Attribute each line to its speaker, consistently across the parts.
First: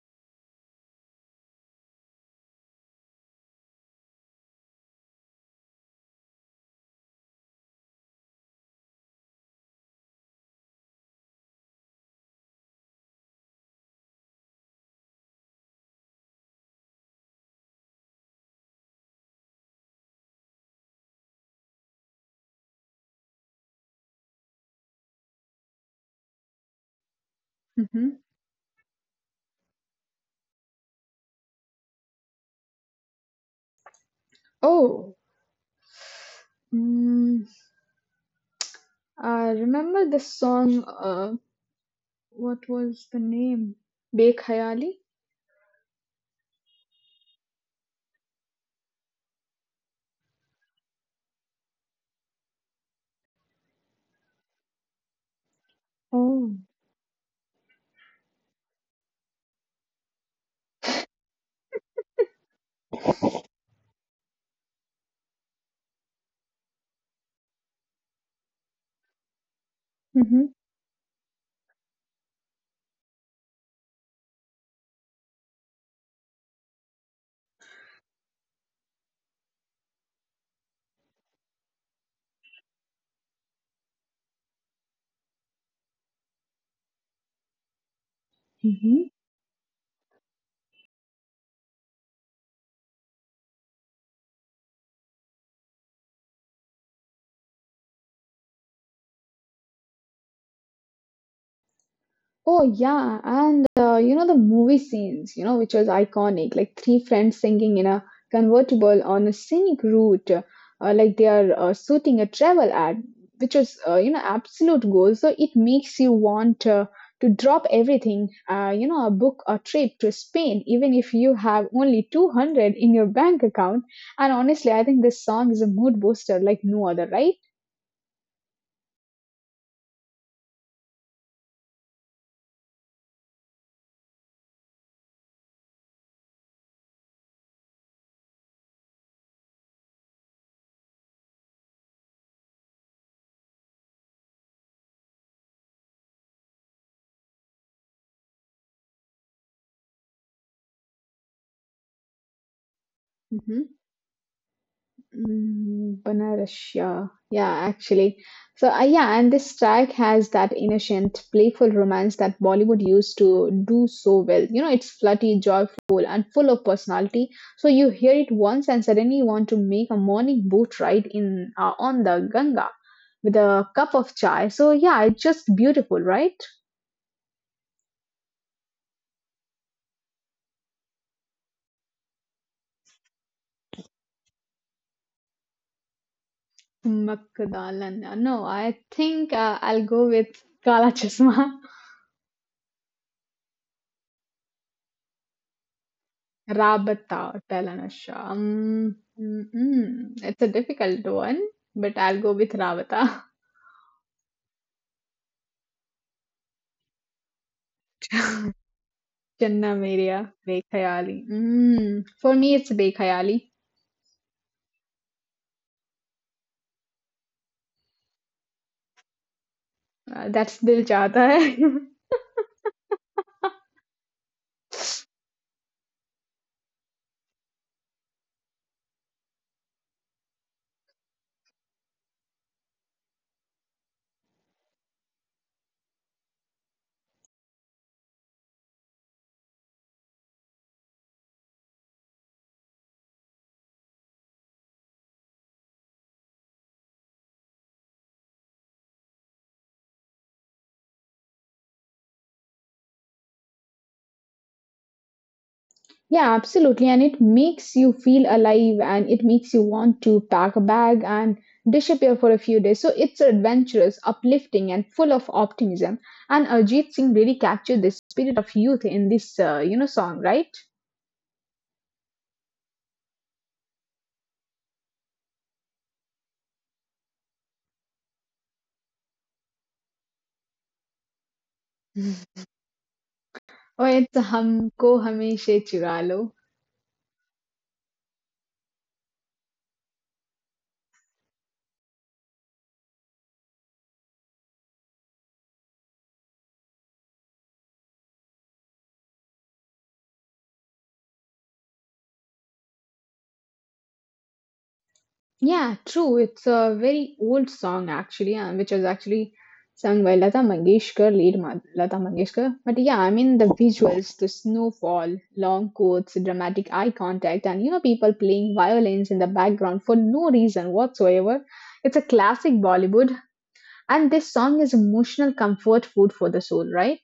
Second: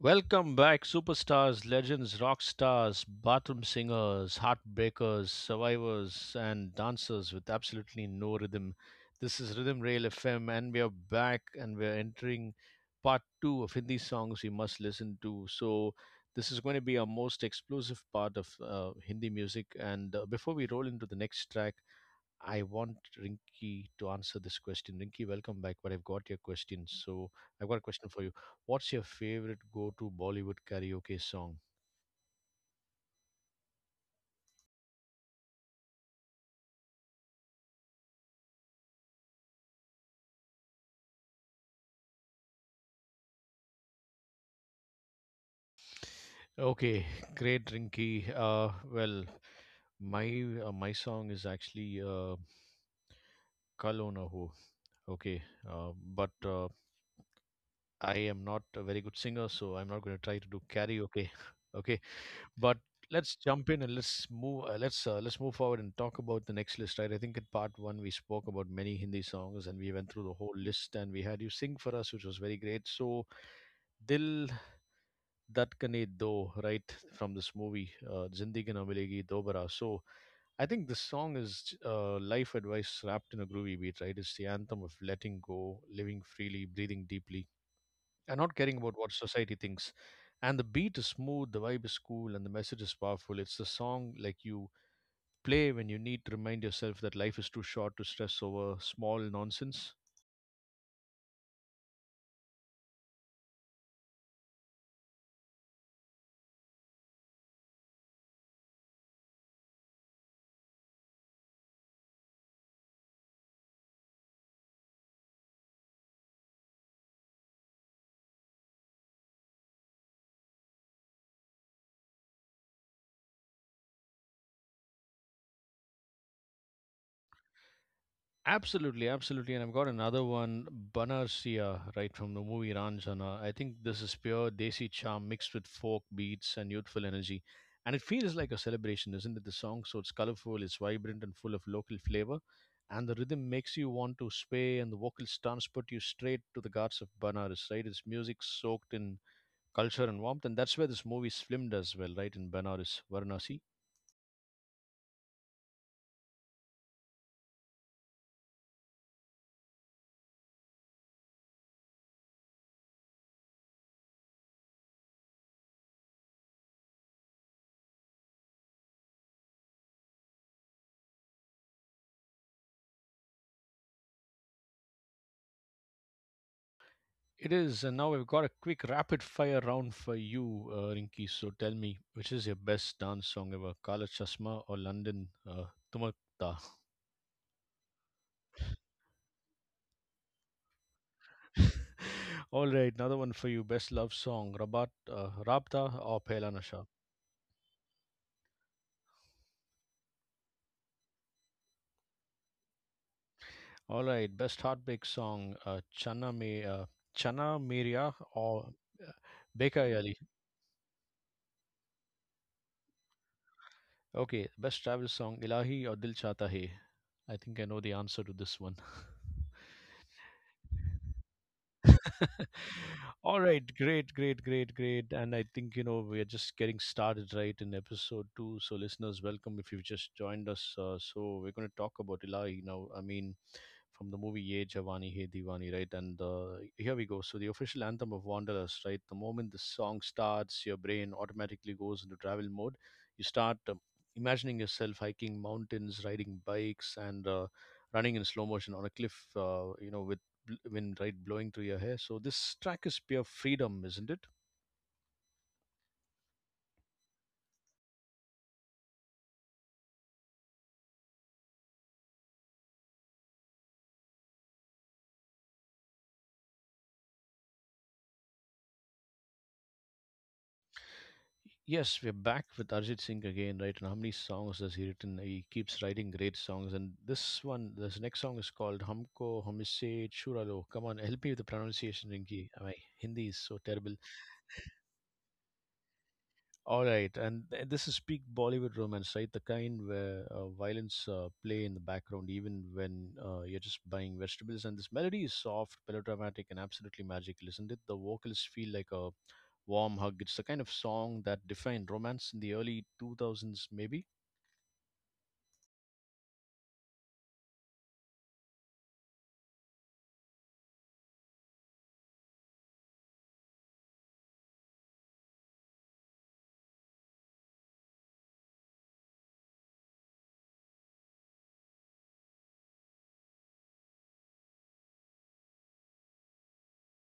Speaker 1: Welcome back, superstars, legends, rock stars, bathroom singers, heartbreakers, survivors, and dancers with absolutely no rhythm. This is Rhythm Rail FM, and we are back and we are entering part two of Hindi songs we must listen to. So, this is going to be our most explosive part of Hindi music. And before we roll into the next track, I want Rinky to answer this question. Rinky, welcome back. But I've got your question. So I've got a question
Speaker 2: Mhm.
Speaker 1: for you. What's your favorite go to Bollywood karaoke song?
Speaker 2: Oh, mm, I remember this song. What was the name? Bek Hayali.
Speaker 1: Okay, great, Rinky. Well, my my song is actually Kal Ho Na Ho. Okay, but
Speaker 2: Oh,
Speaker 1: I am not a very good singer, so I'm not going to try to do karaoke. Okay, but let's jump in and let's move. Let's let's move forward and talk about the next list, right? I think in part one we spoke about many Hindi songs and we went through the
Speaker 2: Mm-hmm.
Speaker 1: whole list and we had you sing for us, which was very great. So Dil Dhatkane Do, right, from this movie, Zindagi Na Milegi Dobara. So I think this song is life advice wrapped in a groovy beat, right? It's the anthem of letting go, living freely, breathing deeply and not caring about what
Speaker 2: Mm-hmm.
Speaker 1: society thinks. And the beat is smooth, the vibe is cool, and the message is powerful. It's the song like you play when you need to remind yourself that life is too short to stress over small nonsense.
Speaker 2: Oh yeah, and you know the movie scenes, which was iconic, like three friends singing in a convertible on a scenic route, like they are shooting a travel ad, which was absolute gold. So it makes you want to drop everything, book a trip to Spain, even if you have only 200 in your bank account. And honestly, I think this song is a mood booster like no other, right?
Speaker 1: Absolutely, absolutely. And I've got another one, Banarsiya, right from the movie Ranjana. I think this is pure Desi charm mixed with folk beats and youthful energy. And it feels like a celebration, isn't it? The song, so it's colorful, it's vibrant, and full of local flavor. And the rhythm makes you want to sway, and the vocals transport you straight to the gods of Banaras, right? It's music soaked in culture and warmth. And that's where this movie is filmed as well, right? In Banaras, Varanasi.
Speaker 2: Mhm. Banaras, yeah, yeah, actually. So, yeah, and this track has that innocent, playful romance that Bollywood used to do so well. It's flirty, joyful, and full of personality. So you hear it once, and suddenly you want to make a morning boat ride in on the Ganga with a cup of chai. So yeah, it's just beautiful, right?
Speaker 1: It is, and now we've got a quick rapid fire round for you, Rinky. So tell me, which is your best dance song ever, Kala Chasma or London Tumakta?
Speaker 2: Makdalan. No, I think I'll go with Kala Chasma.
Speaker 1: All right, another one for you, best love song, Rabat Rabta or Pehla Nasha?
Speaker 2: Rabatha or Telanasha. Mm-mm. It's a difficult one, but I'll go with Rabatha.
Speaker 1: All right, best heartbreak song, Chana Me Chana Meria or uh,
Speaker 2: Janna
Speaker 1: Bekayali.
Speaker 2: Meria, Bekhayali. Mm. For me, it's Bekhayali.
Speaker 1: Okay, best travel song, Ilahi or Dil Chata Hai? I think I know the answer to this one.
Speaker 2: That's Dil Chahta Hai.
Speaker 1: All right, great, great, great, great. And I think, you know, we are just getting started right in episode two. So, listeners, welcome if you've just joined us. So, we're going to talk about Ilahi now. I mean, from the movie Ye Jawani Hai Diwani, right? And here we go. So, the official anthem of Wanderers, right? The moment the song starts, your brain automatically goes into travel mode. You start imagining yourself hiking mountains, riding bikes, and running in slow motion on a cliff, you know, with wind right blowing through your hair. So this track is pure freedom, isn't it?
Speaker 2: Yeah, absolutely. And it makes you feel alive and it makes you want to pack a bag and disappear for a few days. So it's adventurous, uplifting, and full of optimism. And Ajit Singh really captured the spirit of youth in this, song, right?
Speaker 1: Yes, we're back with Arjit Singh again, right? And how many songs has he written? He keeps writing great songs. And this one, this next song is called Humko Humise Churalo. Come on, help me with the pronunciation, Rinki. My Hindi is so
Speaker 2: Oh,
Speaker 1: terrible.
Speaker 2: it's हमको हमेशा चुरा लो.
Speaker 1: All right, and this is peak Bollywood romance, right? The kind where violins play in the background, even when you're just buying vegetables. And this melody is soft, melodramatic, and absolutely magical, isn't it? The vocals feel like a warm hug. It's the kind of song that defined romance in the early 2000s, maybe.
Speaker 2: Yeah, true. It's a very old song actually, which was actually sung by Lata Mangeshkar, Lata Mangeshkar. But yeah, I mean the visuals, the snowfall, long coats, dramatic eye contact, and you know people playing violins in the background for no reason whatsoever. It's a classic Bollywood, and this song is emotional comfort food for the soul, right?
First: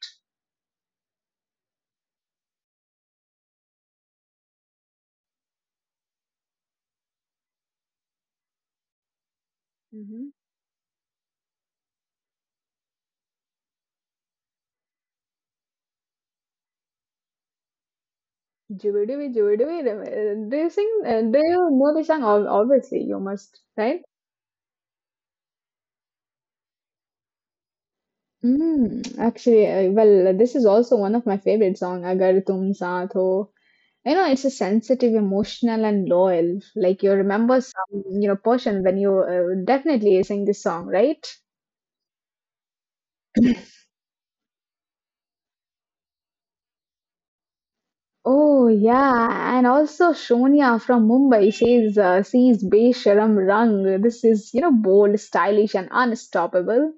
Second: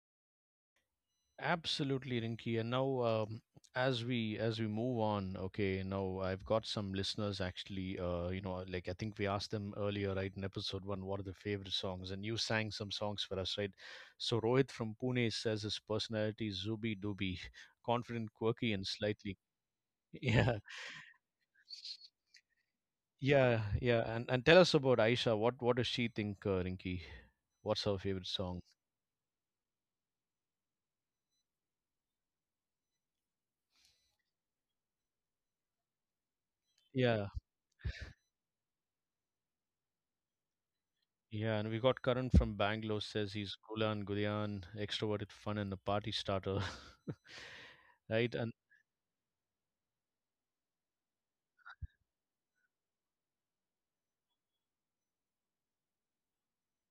Speaker 1: Absolutely, Rinky. And now, as we move on, okay, now I've got some listeners actually. You know, like I think we asked them earlier,
Speaker 2: Mm-hmm.
Speaker 1: right, in episode one, what are the favorite songs? And you sang some songs for us, right? So Rohit from Pune says his personality is zooby dooby, confident, quirky, and
Speaker 2: Jubidubi,
Speaker 1: slightly.
Speaker 2: Jubidubi. Do
Speaker 1: Yeah,
Speaker 2: you sing? Do you know the song? Obviously, you must,
Speaker 1: yeah,
Speaker 2: right?
Speaker 1: yeah. And tell us about Aisha. What does she think, Rinky? What's her favorite song?
Speaker 2: Actually, well, this is also one of my favorite song, Agar Tum Saath Ho. It's a sensitive, emotional, and loyal. Like you
Speaker 1: Yeah.
Speaker 2: remember some, portion when you definitely sing this song, right?
Speaker 1: Yeah, and we got Karan from Bangalore says he's Gulan Gulyan, extroverted, fun, and a party starter. Right? And
Speaker 2: Oh yeah, and also Shonya from Mumbai says, "Sees Besharam Rang." This is, bold, stylish, and unstoppable.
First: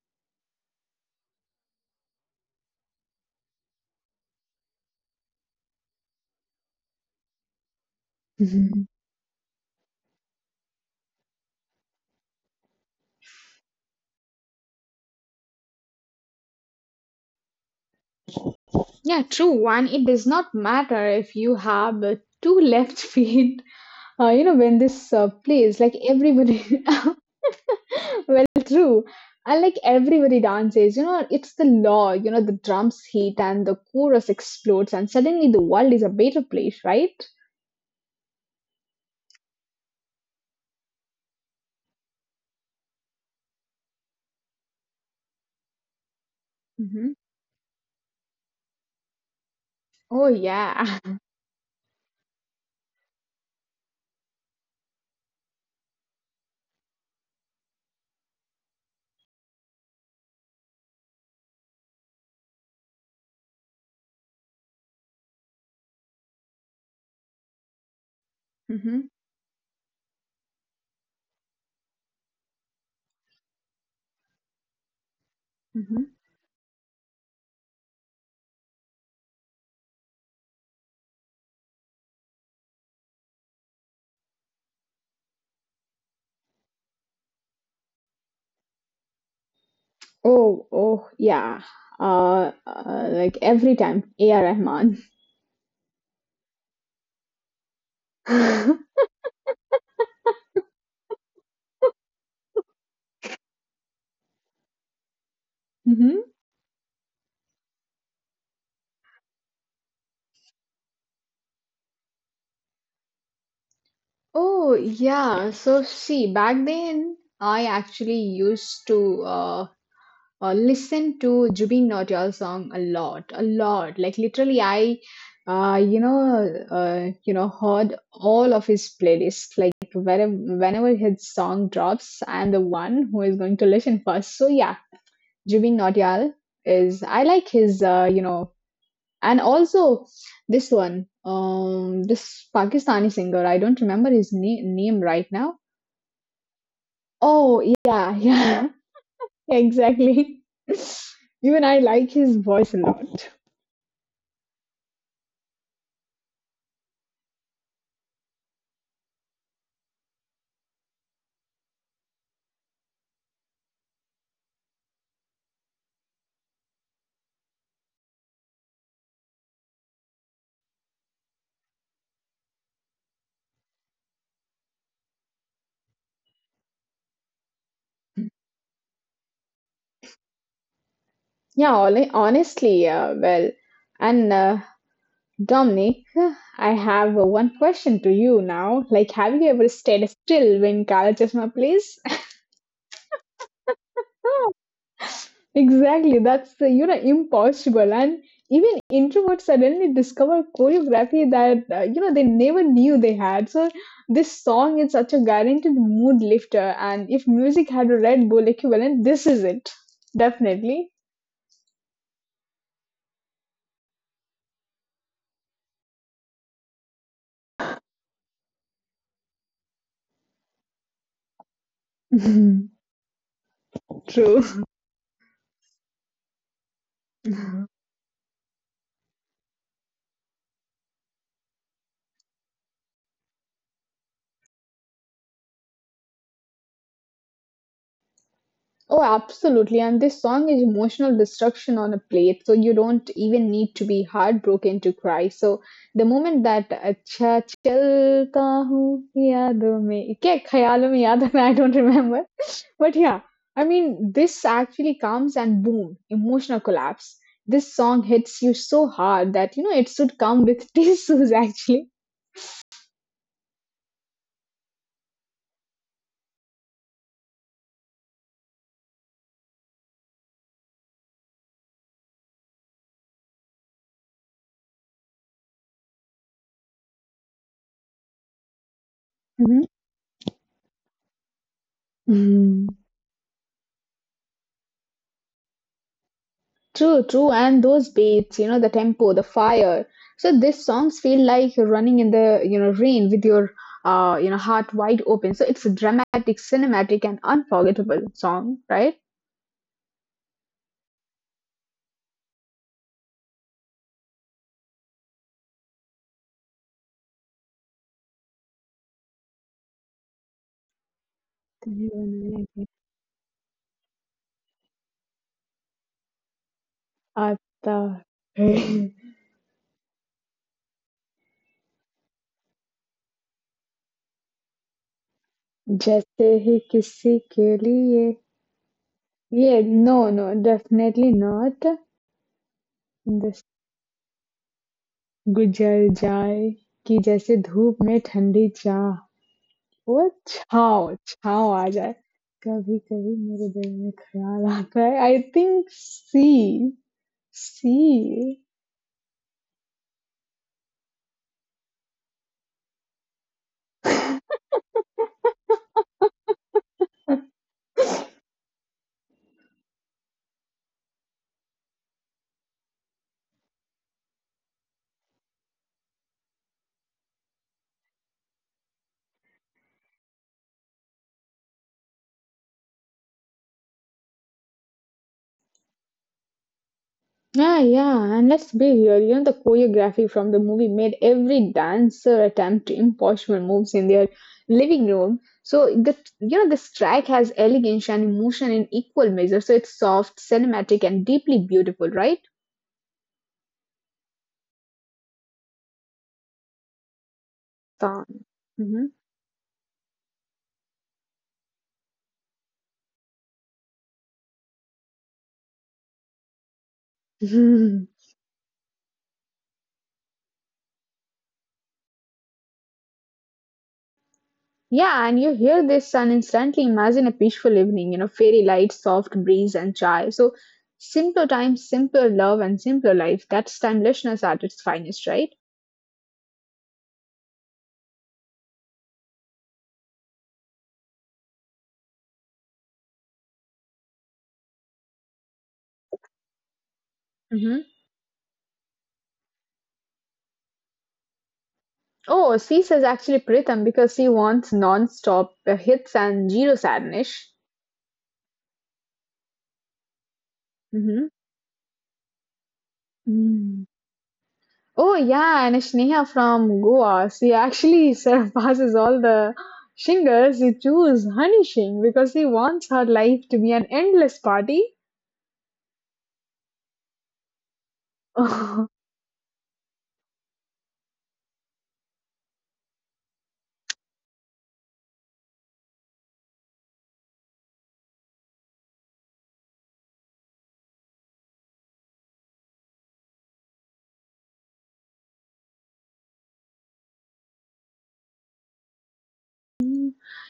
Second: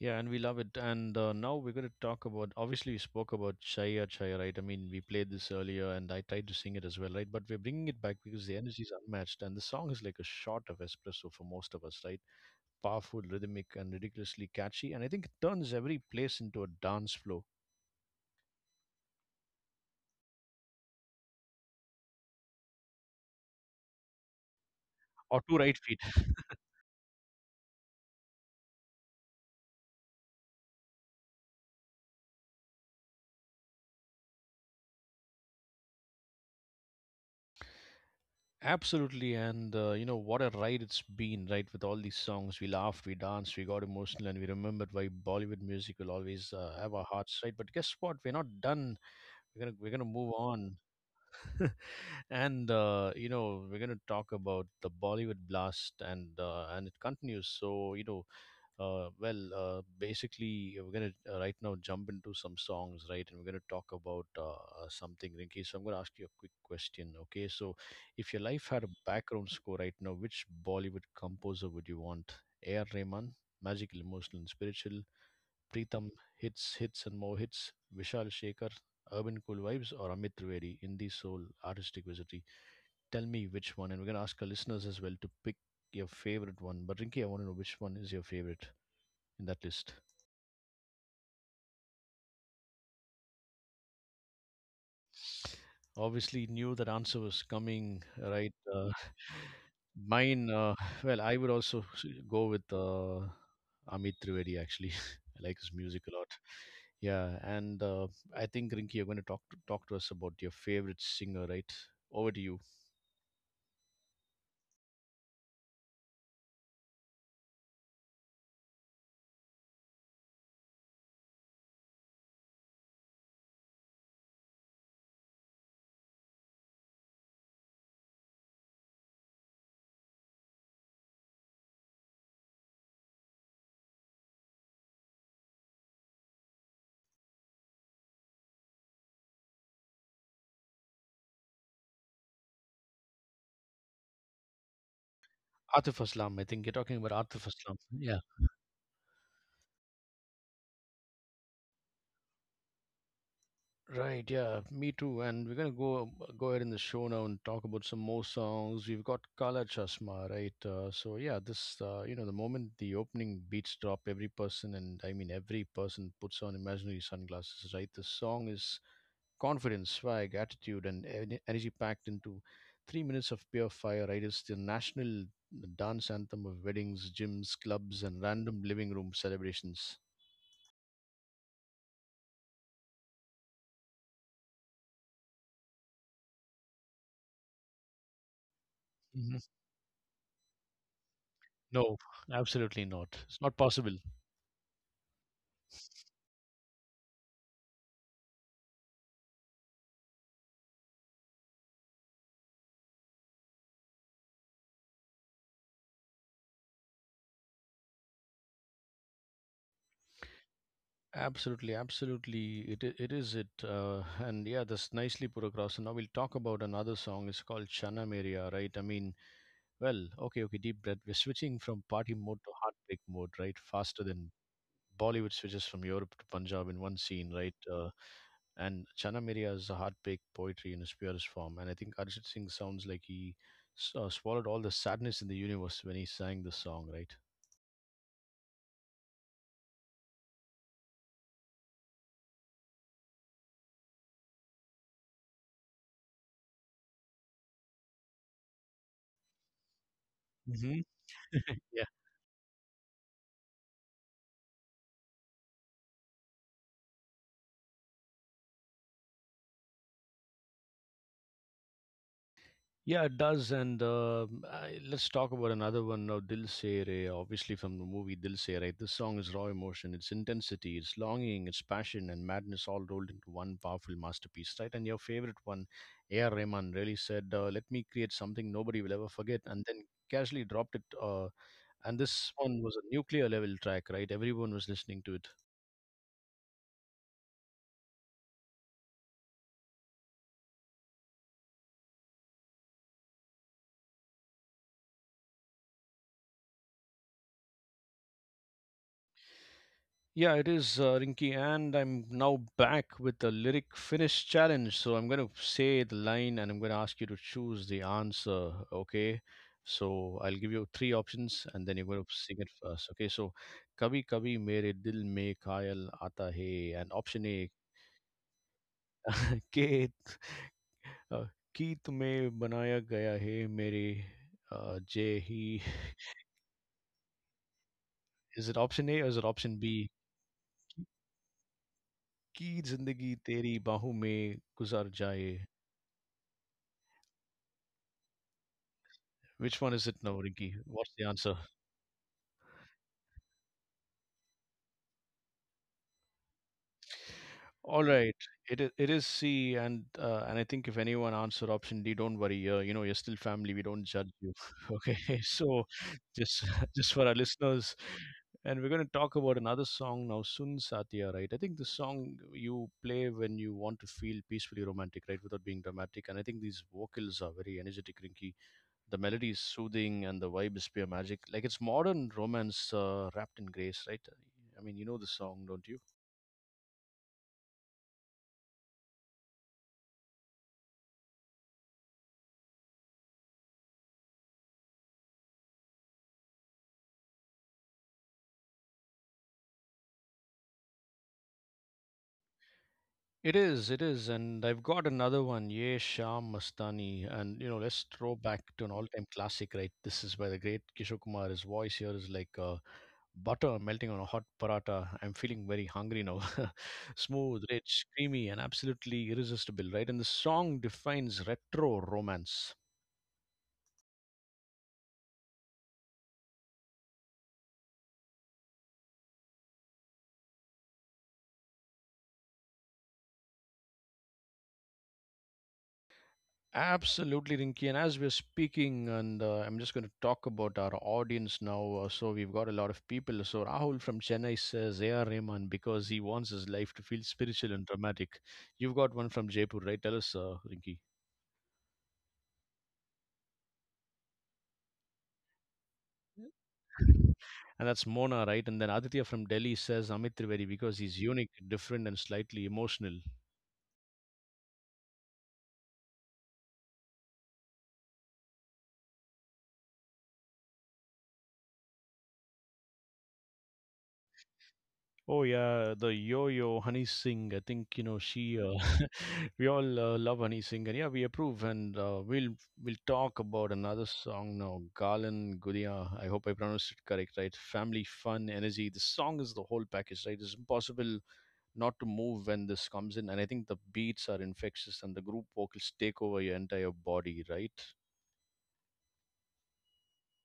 Speaker 1: yeah, and we love it. And now we're going to talk about, obviously, we spoke about Chaya Chaya, right? I mean, we played this earlier and I tried to sing it as well, right? But we're bringing it back because the energy is unmatched. And the song is like a shot of espresso for most of us, right? Powerful, rhythmic, and ridiculously catchy. And I think it turns every place into a dance floor
Speaker 2: Yeah, true. And it does not matter if you have two left feet when this
Speaker 1: or two right
Speaker 2: plays,
Speaker 1: feet.
Speaker 2: like everybody, well, true. And like everybody dances, it's the law, the drums hit and the chorus explodes, and suddenly the world is a better place, right?
Speaker 1: Absolutely, and you know what a ride it's been, right? With all these songs, we laughed, we danced, we got emotional, and we remembered why Bollywood music will always have our
Speaker 2: Hmm.
Speaker 1: hearts, right? But guess what? We're not done. We're gonna
Speaker 2: Oh,
Speaker 1: move on.
Speaker 2: yeah.
Speaker 1: And you know, we're gonna talk about the Bollywood blast, and and it continues. So you know, basically, we're gonna right now jump into some songs, right? And we're gonna talk about something, Rinky. So I'm gonna ask you a quick question, okay? So, if your life had a
Speaker 2: Hmm.
Speaker 1: background score right now, which Bollywood composer would you want? A.R. Rahman, magical, emotional, and spiritual.
Speaker 2: Hmm.
Speaker 1: Pritham, hits, hits, and more hits. Vishal Shekhar, urban cool vibes, or Amit Trivedi, indie soul, artistic visit, tell me which one, and we're gonna ask our listeners as well to pick your favorite one. But Rinky, I want to know which one is your favorite in that list.
Speaker 2: Oh, yeah. Like every time, A.R. Rahman.
Speaker 1: Obviously, knew that answer was coming, right? Mine, well, I would also go with Amit Trivedi. Actually, I like his music a
Speaker 2: Hmm.
Speaker 1: lot. Yeah, and I think Rinky, you're going to talk to, talk to us about your favorite singer, right? Over to you,
Speaker 2: Oh, yeah. So, see, back then I actually used to listen to Jubin Nautiyal song a lot, a lot. Like literally, I heard all of his playlists. Like whenever his song drops, I'm the one who is going to listen first. So yeah, Jubin Nautiyal is. I like his, and also this one, this Pakistani singer. I don't remember his name right now.
Speaker 1: Atif Aslam. I think you're talking about Atif
Speaker 2: Oh,
Speaker 1: Aslam. Yeah.
Speaker 2: yeah, yeah, exactly. Even I like his voice a lot.
Speaker 1: Right, yeah, me too. And we're gonna go ahead in the show now and talk about some more songs. We've got Kala Chasma, right? So yeah, this you know the moment the opening beats drop, every person and I mean every person puts on imaginary sunglasses, right? The song is confidence, swag, attitude, and energy packed into 3 minutes of pure fire, right? It's the national dance anthem of weddings, gyms, clubs, and random living room celebrations.
Speaker 2: Yeah, honestly, well, and Dominic, I have one question to you now. Like,
Speaker 1: Mhm.
Speaker 2: have you ever stayed still when Kalachasma
Speaker 1: No,
Speaker 2: plays?
Speaker 1: absolutely not. It's not possible.
Speaker 2: Exactly, that's impossible, and even introverts suddenly discover choreography that they never knew they had. So this song is such a guaranteed mood lifter, and if music had a Red Bull equivalent, this is it, definitely.
Speaker 1: Absolutely, absolutely. It is it. And yeah, that's nicely put across. And now we'll talk about another song. It's called Shanam Area, right? I mean, well, okay, okay. Deep breath. We're switching from party mode to heartbreak mode, right? Faster than
Speaker 2: True.
Speaker 1: Bollywood switches from Europe to Punjab in one scene, right? And Shanam Area is a heartbreak poetry in its purest form. And I think Arjit Singh sounds like he swallowed all the sadness in the universe when he sang this song, right?
Speaker 2: Oh, absolutely. And this song is emotional destruction on a plate. So you don't even need to be heartbroken to cry. So the moment that अच्छा चलता हूँ यादों में क्या
Speaker 1: Hmm.
Speaker 2: ख्यालों में याद है? I don't remember. But yeah, I mean, this actually comes and boom, emotional collapse. This song hits you so hard that, it should come with tissues actually.
Speaker 1: Yeah, it does. And I, let's talk about another one now, Dil Se Re, obviously from the movie Dil Se Re. This song is raw emotion, its intensity, its longing, its passion, and madness all rolled into one powerful masterpiece, right? And your favorite one, A.R. Rahman, really said, let me create something nobody will ever forget, and then casually dropped it. And this one was
Speaker 2: Mhm.
Speaker 1: a nuclear level track, right? Everyone was listening to it.
Speaker 2: True, true, and those beats, the tempo, the fire. So these songs feel like you're running in the, rain with your, heart wide open. So it's a dramatic, cinematic, and unforgettable song, right?
Speaker 1: Yeah, it is, Rinky, and I'm now back with the lyric finish challenge. So I'm going to say the line and I'm going to ask you to choose the answer, okay? So I'll give you three options and then you're going to sing it
Speaker 2: तुझे
Speaker 1: first, okay? So Kabi Kabi Mere Dil Mein Khayal Aata Hai, and option A,
Speaker 2: आता है
Speaker 1: ke uh, की तुम्हें बनाया गया है मेरे जय
Speaker 2: जैसे ही किसी के लिए
Speaker 1: is it option A or is it
Speaker 2: ये
Speaker 1: option B?
Speaker 2: No no definitely not
Speaker 1: Ki zindagi तेरी bahu में guzar jaye.
Speaker 2: गुजर जाए कि जैसे धूप में ठंडी चाय
Speaker 1: Which one is it
Speaker 2: वो
Speaker 1: now, Rinky?
Speaker 2: छाँव
Speaker 1: What's the answer?
Speaker 2: छाँव आ जाए कभी कभी मेरे दिल में ख्याल आता है I think C C
Speaker 1: All right, it is C, and and I think if anyone answered option D, don't worry. You know, you're still family. We don't judge you. Okay, so just just for our listeners, and we're going to talk about another song now, Sun Satya. Right, I think the song you play when you want to feel peacefully romantic, right, without being dramatic. And I think these vocals are very energetic, Rinky. The melody is soothing and the vibe is pure magic. Like it's modern romance wrapped in grace, right? I mean, you know the song, don't you?
Speaker 2: Yeah, yeah, and let's be real, the choreography from the movie made every dancer attempt impossible moves in their living room. So the you know this track has elegance and emotion in equal measure. So it's soft, cinematic, and deeply beautiful, right?
Speaker 1: It is, and I've got another one, Ye Sham Mastani, and you know, let's
Speaker 2: Tan.
Speaker 1: throw back to an all-time classic, right? This is by the great Kishore Kumar. His voice here is like butter melting on a hot paratha. I'm feeling very hungry now. Smooth,
Speaker 2: Mm-hmm.
Speaker 1: rich, creamy, and absolutely irresistible, right? And the song defines retro romance.
Speaker 2: Yeah, and you hear this and instantly imagine a peaceful evening, fairy lights, soft breeze, and chai. So, simpler times, simpler love, and simpler life. That's timelessness at its finest, right?
Speaker 1: Absolutely, Rinky. And as we're speaking, and I'm just going to talk about our audience now. So we've got a lot of people. So Rahul from Chennai says AR. Rahman because he wants his life to feel spiritual
Speaker 2: Hmm.
Speaker 1: and dramatic. You've got one from Jaipur, right? Tell us, Rinky.
Speaker 2: Oh, she says actually Pritham because she wants non stop hits and zero sadness.
Speaker 1: And that's Mona, right? And then Aditya from Delhi says Amit Trivedi because he's
Speaker 2: Hmm.
Speaker 1: unique, different, and slightly emotional.
Speaker 2: Mm. Oh, yeah, and Sneha from Goa, she actually surpasses all the singers. She choose Honey Singh because she wants her life to be an endless party.
Speaker 1: Oh yeah, the Yo-Yo Honey Singh. I think you know she. We all love Honey Singh, and yeah, we approve. And we'll talk about another song now, Galan Gudia. I hope I pronounced it correct, right? Family fun, energy. The song is the whole package, right? It's impossible not to move when this comes in, and I think the beats are infectious, and the group vocals take over your entire body, right?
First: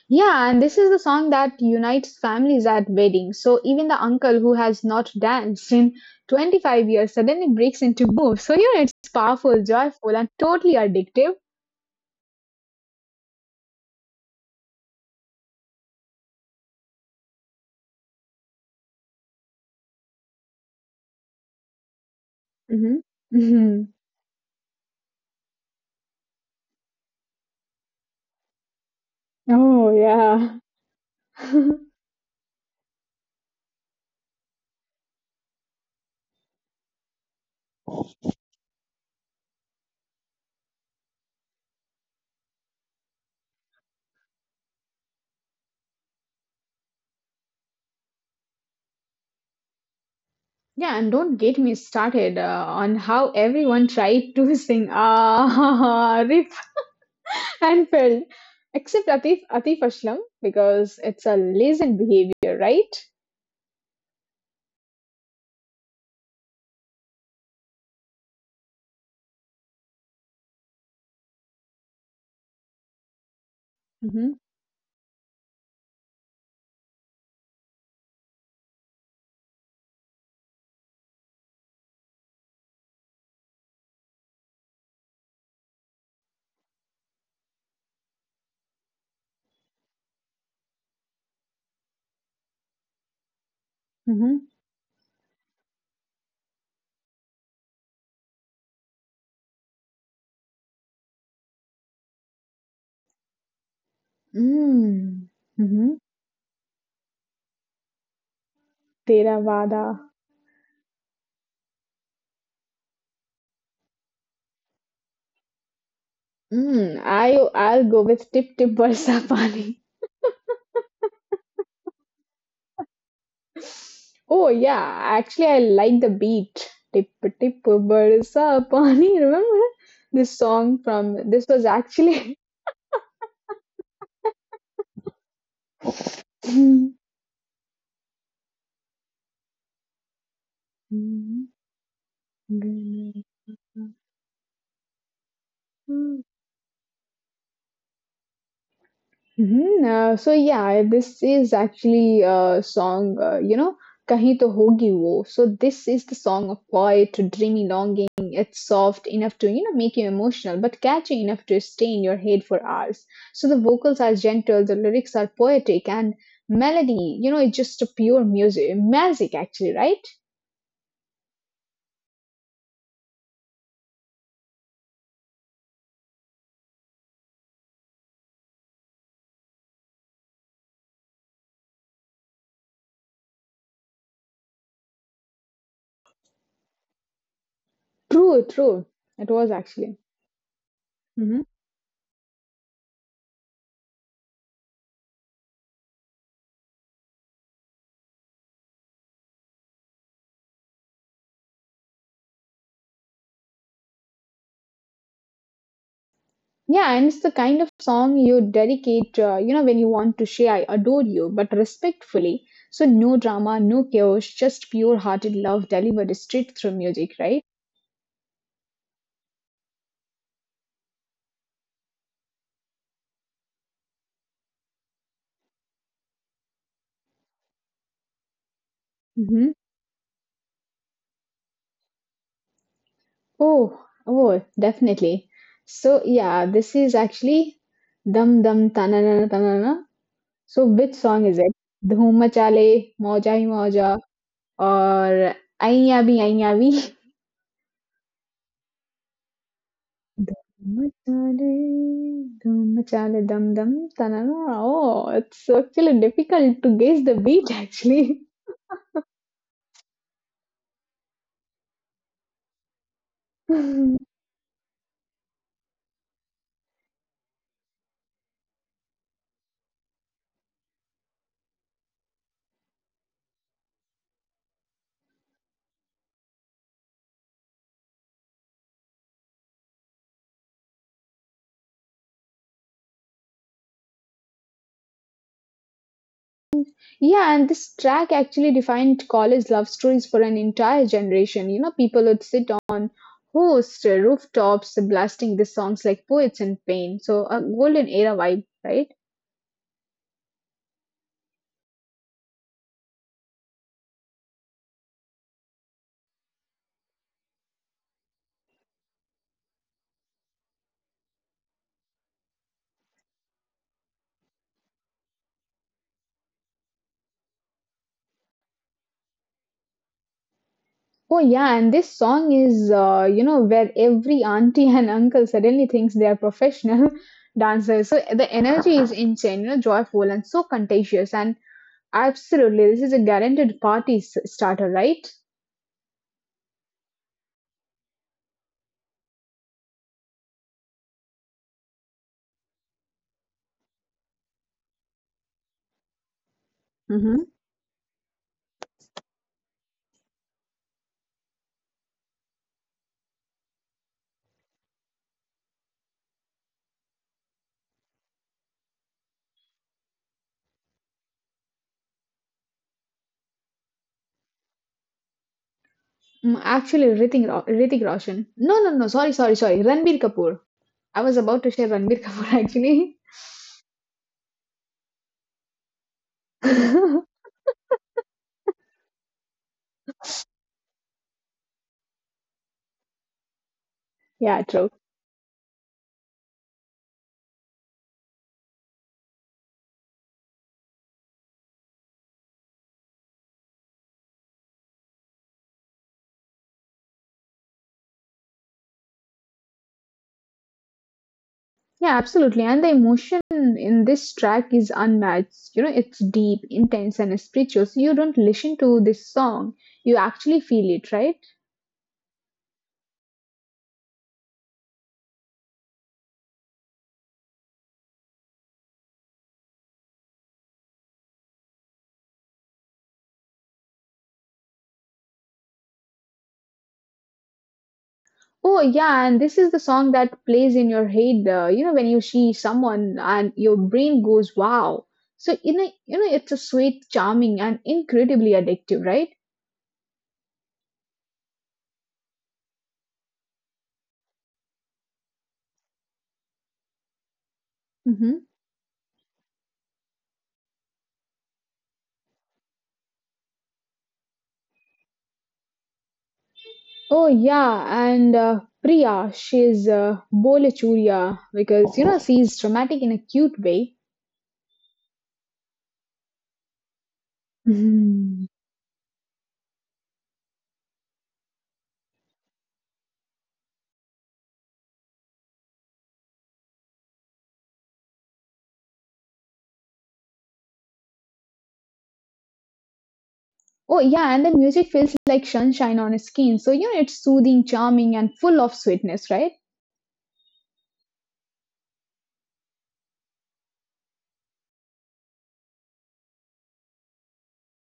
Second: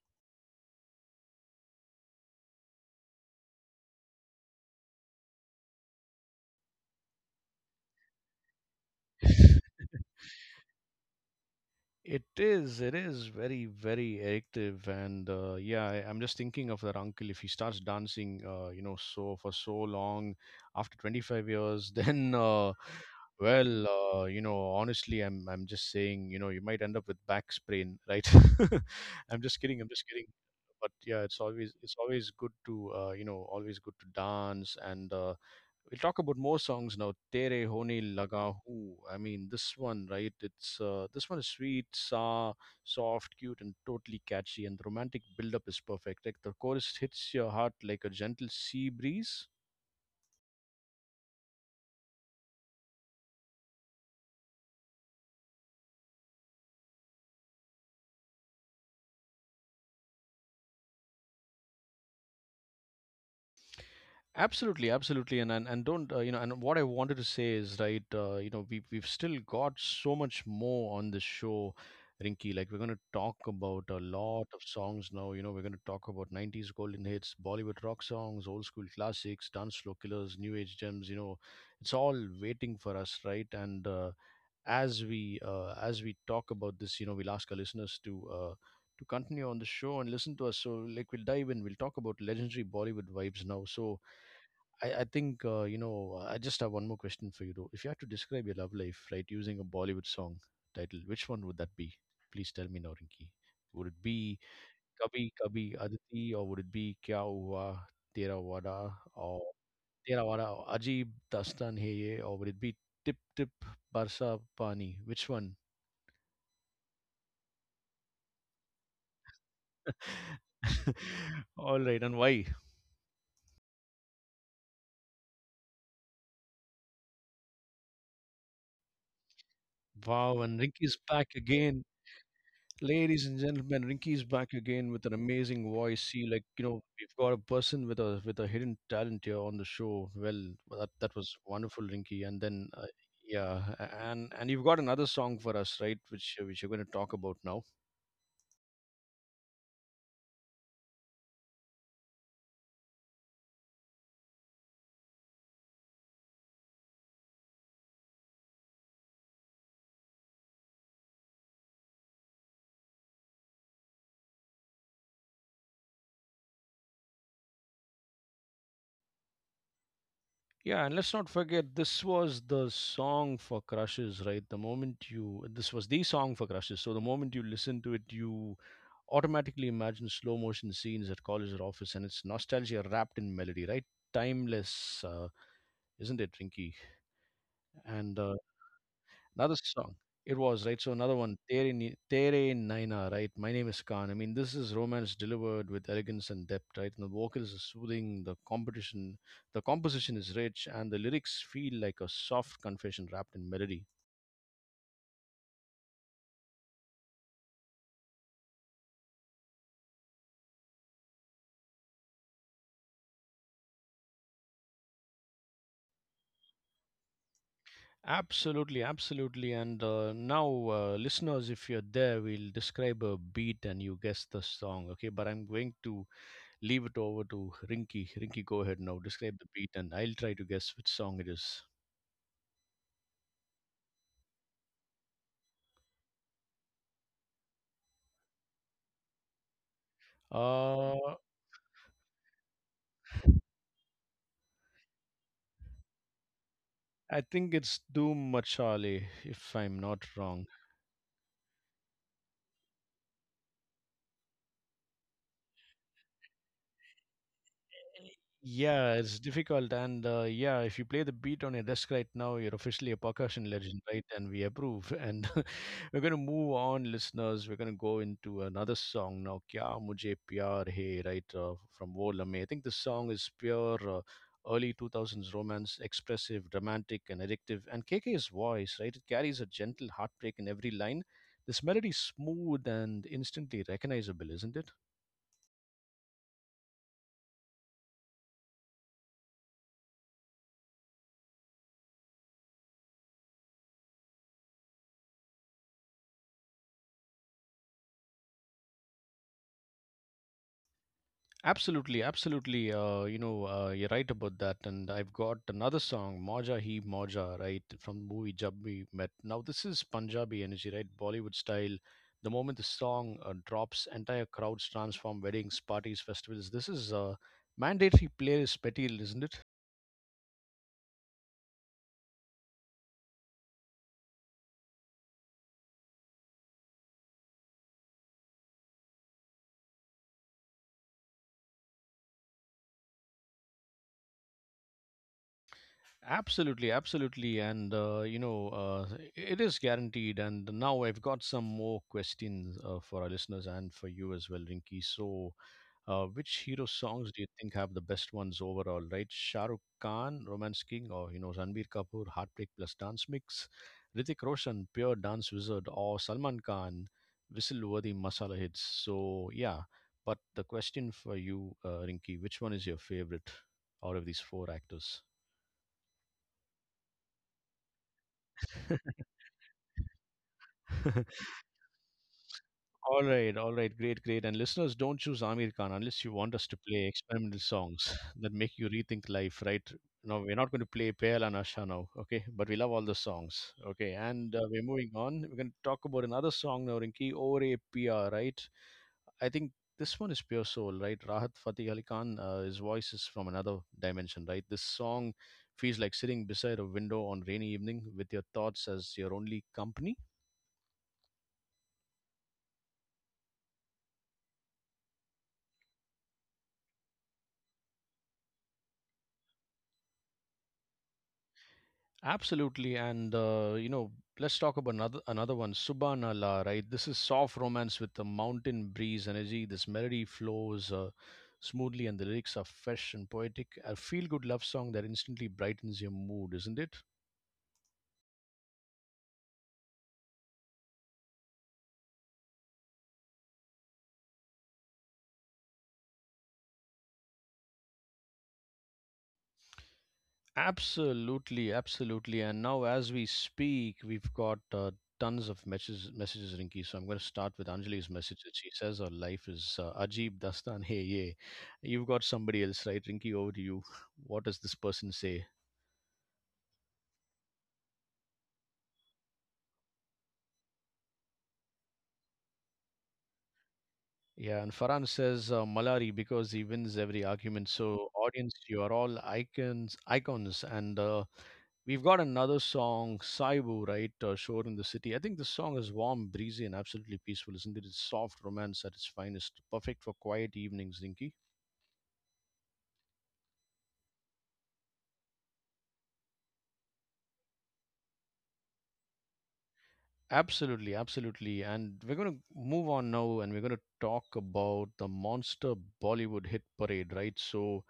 Speaker 2: Yeah, and this is the song that unites families at weddings. So even the uncle who has not danced in 25 years suddenly breaks into moves. So it's powerful, joyful, and totally addictive.
Speaker 1: It is very, very addictive, and yeah, I'm just thinking of that uncle. If he starts dancing, you know, so for so long, after 25 years,
Speaker 2: Hmm. Hmm.
Speaker 1: well, you know, honestly, I'm just saying, you know, you might end up with back sprain, right? I'm just kidding. I'm
Speaker 2: Oh,
Speaker 1: just kidding.
Speaker 2: yeah.
Speaker 1: But yeah, it's always it's always good to you know, always good to dance and we'll talk about more songs now. Tere Honi Laga Hu. I mean, this one, right? It's This one is soft, cute, and totally catchy. And the romantic build-up is perfect. Like the chorus hits your heart like a gentle sea breeze.
Speaker 2: Yeah, and don't get me started on how everyone tried to sing Ah Rip and fell, except Atif Aslam because it's a lazy behavior, right?
Speaker 1: Absolutely, absolutely, and don't you know? And what I wanted to say is right. You know, we we've still got so much more on this show, Rinky. Like we're going to talk about a
Speaker 2: Mm-hmm,
Speaker 1: lot of songs now. You know, we're going to talk about '90s golden hits, Bollywood rock songs, old school classics, dance floor killers, new age gems. You know, it's all waiting for us, right? And as we talk about this, you know, we'll ask our listeners to. To continue on the show and listen to us, so like we'll dive in, we'll talk about legendary Bollywood vibes now. So
Speaker 2: mm-hmm,
Speaker 1: I think, you know, I just have one more question for you, though. If you had to describe your love life, right, using a Bollywood song title, which one would that be? Please tell me now, Rinki. Would it be Kabhi Kabhi
Speaker 2: mm-hmm.
Speaker 1: Aditi, or would it be Kya Hua Tera Wada or
Speaker 2: Theravada.
Speaker 1: Tera Wada or Ajib Dastan Hai Ye, or would it be Tip Tip Barsa Pani? Which one?
Speaker 2: Mm, I I'll go with Tip Tip Barsa Pani.
Speaker 1: All right, and why?
Speaker 2: Oh yeah, actually I like the beat. Tip Tip Barsa Pani. Remember this
Speaker 1: Wow, and
Speaker 2: song
Speaker 1: Rinki's
Speaker 2: from
Speaker 1: back
Speaker 2: this was
Speaker 1: again.
Speaker 2: actually.
Speaker 1: Ladies and gentlemen, Rinky's back again with an amazing voice. See, like you know, we've got a person with a hidden talent here on the show. Well, that that was wonderful, Rinky. And then, yeah, and and you've got another song for us, right? Which you're going to talk about now.
Speaker 2: Hmm. So yeah, this is actually a song, Kahin To Hogi Wo. So this is the song of poet, dreamy longing. It's soft enough to, make you emotional, but catchy enough to stay in your head for hours. So the vocals are gentle, the lyrics are poetic, and melody, it's just a pure music, magic actually, right?
Speaker 1: Yeah, and let's not forget, this was the song for crushes, right? This was the song for crushes. So the moment you listen to it, you automatically imagine slow motion scenes at college or office, and it's nostalgia wrapped in melody, right? Timeless. Isn't it, Rinky? And
Speaker 2: True, true. It was
Speaker 1: Another song.
Speaker 2: actually.
Speaker 1: It was right. So another one,
Speaker 2: Hmm.
Speaker 1: Tere Naina, right? My name is Khan. I mean, this is romance delivered with elegance and depth, right? And the vocals are soothing. The composition is rich, and the lyrics feel like a soft confession wrapped in melody.
Speaker 2: Yeah, and it's the kind of song you dedicate, when you want to say, I adore you, but respectfully. So, no drama, no chaos, just pure hearted love delivered straight through music, right?
Speaker 1: Absolutely, absolutely. And now, listeners, if you're there, we'll describe a beat and you guess the song, okay? But I'm going to leave it over to Rinky. Rinky, go ahead now. Describe the
Speaker 2: Mm-hmm.
Speaker 1: beat, and I'll try to guess which song it is.
Speaker 2: Oh, oh, definitely. So, yeah, this is actually Dum Dum Tanana Tanana. So, which
Speaker 1: Uh,
Speaker 2: song is it? Dhum Chale, Moja Hi Moja, or Aiya Bhi Aiya Bhi?
Speaker 1: I think it's Doom Machale, if I'm not wrong.
Speaker 2: Dum chale, Dhammachaale, chale, dum dum, tanana. Oh, it's actually difficult to guess the beat actually.
Speaker 1: Yeah, it's difficult, and yeah, if you play the beat on your desk right now, you're officially a percussion legend, right? And we approve. And we're gonna move on, listeners. We're gonna go into another song now. Kya Mujhe Pyar Hai, right? From Wo Lamhe. I think this song is pure early 2000s romance, expressive, romantic, and addictive. And KK's voice, right? It carries a gentle heartbreak in every line. This melody is smooth and instantly recognizable, isn't it?
Speaker 2: Yeah, and this track actually defined college love stories for an entire generation. People would sit on host rooftops blasting these songs like poets in pain. So a golden era vibe, right?
Speaker 1: Absolutely, absolutely. You're right about that. And I've got another song, Moja Hi Moja, right, from the movie Jab We Met. Now, this is Punjabi energy, right? Bollywood style. The moment the song drops, entire crowds transform weddings, parties, festivals. This is mandatory playlist material, isn't it?
Speaker 2: Oh yeah, and this song is where every auntie and uncle suddenly thinks they are professional dancers. So the energy is insane, joyful and so contagious. And absolutely, this is a guaranteed party starter, right?
Speaker 1: Absolutely, absolutely. It is guaranteed. And now I've got some more questions for our listeners and for you as well, Rinky. So, which hero songs do you
Speaker 2: Hmm.
Speaker 1: think have the best ones overall, right? Shah Rukh Khan, Romance King, or, you know, Ranbir Kapoor, Heartbreak plus Dance Mix, Ritik Roshan, Pure Dance Wizard, or Salman Khan, Whistle-worthy Masala Hits. So, yeah. But the question for you, Rinki, which one is your favorite out of these four actors?
Speaker 2: Actually, Ritik Roshan. No, no, no. Sorry, sorry, sorry. Ranbir Kapoor. I was about to say Ranbir Kapoor actually.
Speaker 1: All right, great, great. And listeners, don't choose Amir Khan unless you want us to play experimental songs that make you rethink life, right? No, we're not going to play Pale and Asha now, okay? But we love all the songs, okay? And
Speaker 2: Yeah,
Speaker 1: we're
Speaker 2: true.
Speaker 1: moving on. We're going to talk about another song now, Rinki, Ore Pia, right? I think this one is pure soul, right? Rahat Fatih Ali Khan, his voice is from another dimension, right? This song feels like sitting beside a window on rainy evening with your thoughts as your only company.
Speaker 2: Yeah, absolutely. And the emotion in this track is unmatched. It's deep, intense, and spiritual. So you don't listen to this song, you actually feel it, right?
Speaker 1: Absolutely, and you know, let's talk about another one, Subhanallah, right? This is soft romance with the mountain breeze energy. This melody flows smoothly, and the lyrics are fresh and poetic. A feel-good love song that instantly brightens your mood, isn't it?
Speaker 2: Oh, yeah. And this is the song that plays in your head, when you see someone and your brain goes, wow. So, it's a sweet, charming, and incredibly addictive, right?
Speaker 1: Absolutely, absolutely. And now, as we speak, we've got tons of messages, Rinki. So I'm going to start with Anjali's message. That
Speaker 2: Hmm.
Speaker 1: She says her life is Ajib Dastan. Hey, yeah. You've got somebody else, right? Rinki, over to you. What does this person say?
Speaker 2: Oh yeah, and Priya, she's Bole churiya because she's dramatic in a cute way.
Speaker 1: Yeah, and Farhan says Malari because he wins every argument. So, audience, you are all icons, icons, and we've got another song, Saibu, right? Shore in the City. I think this song is warm, breezy, and absolutely peaceful, isn't it? It's soft romance at its finest, perfect for quiet evenings, Rinky.
Speaker 2: Oh, yeah, and the music feels like sunshine on his skin. So, it's soothing, charming, and full of sweetness, right?
Speaker 1: Absolutely, absolutely. And we're going to move on now, and we're going to talk about the monster Bollywood hit parade, right? So,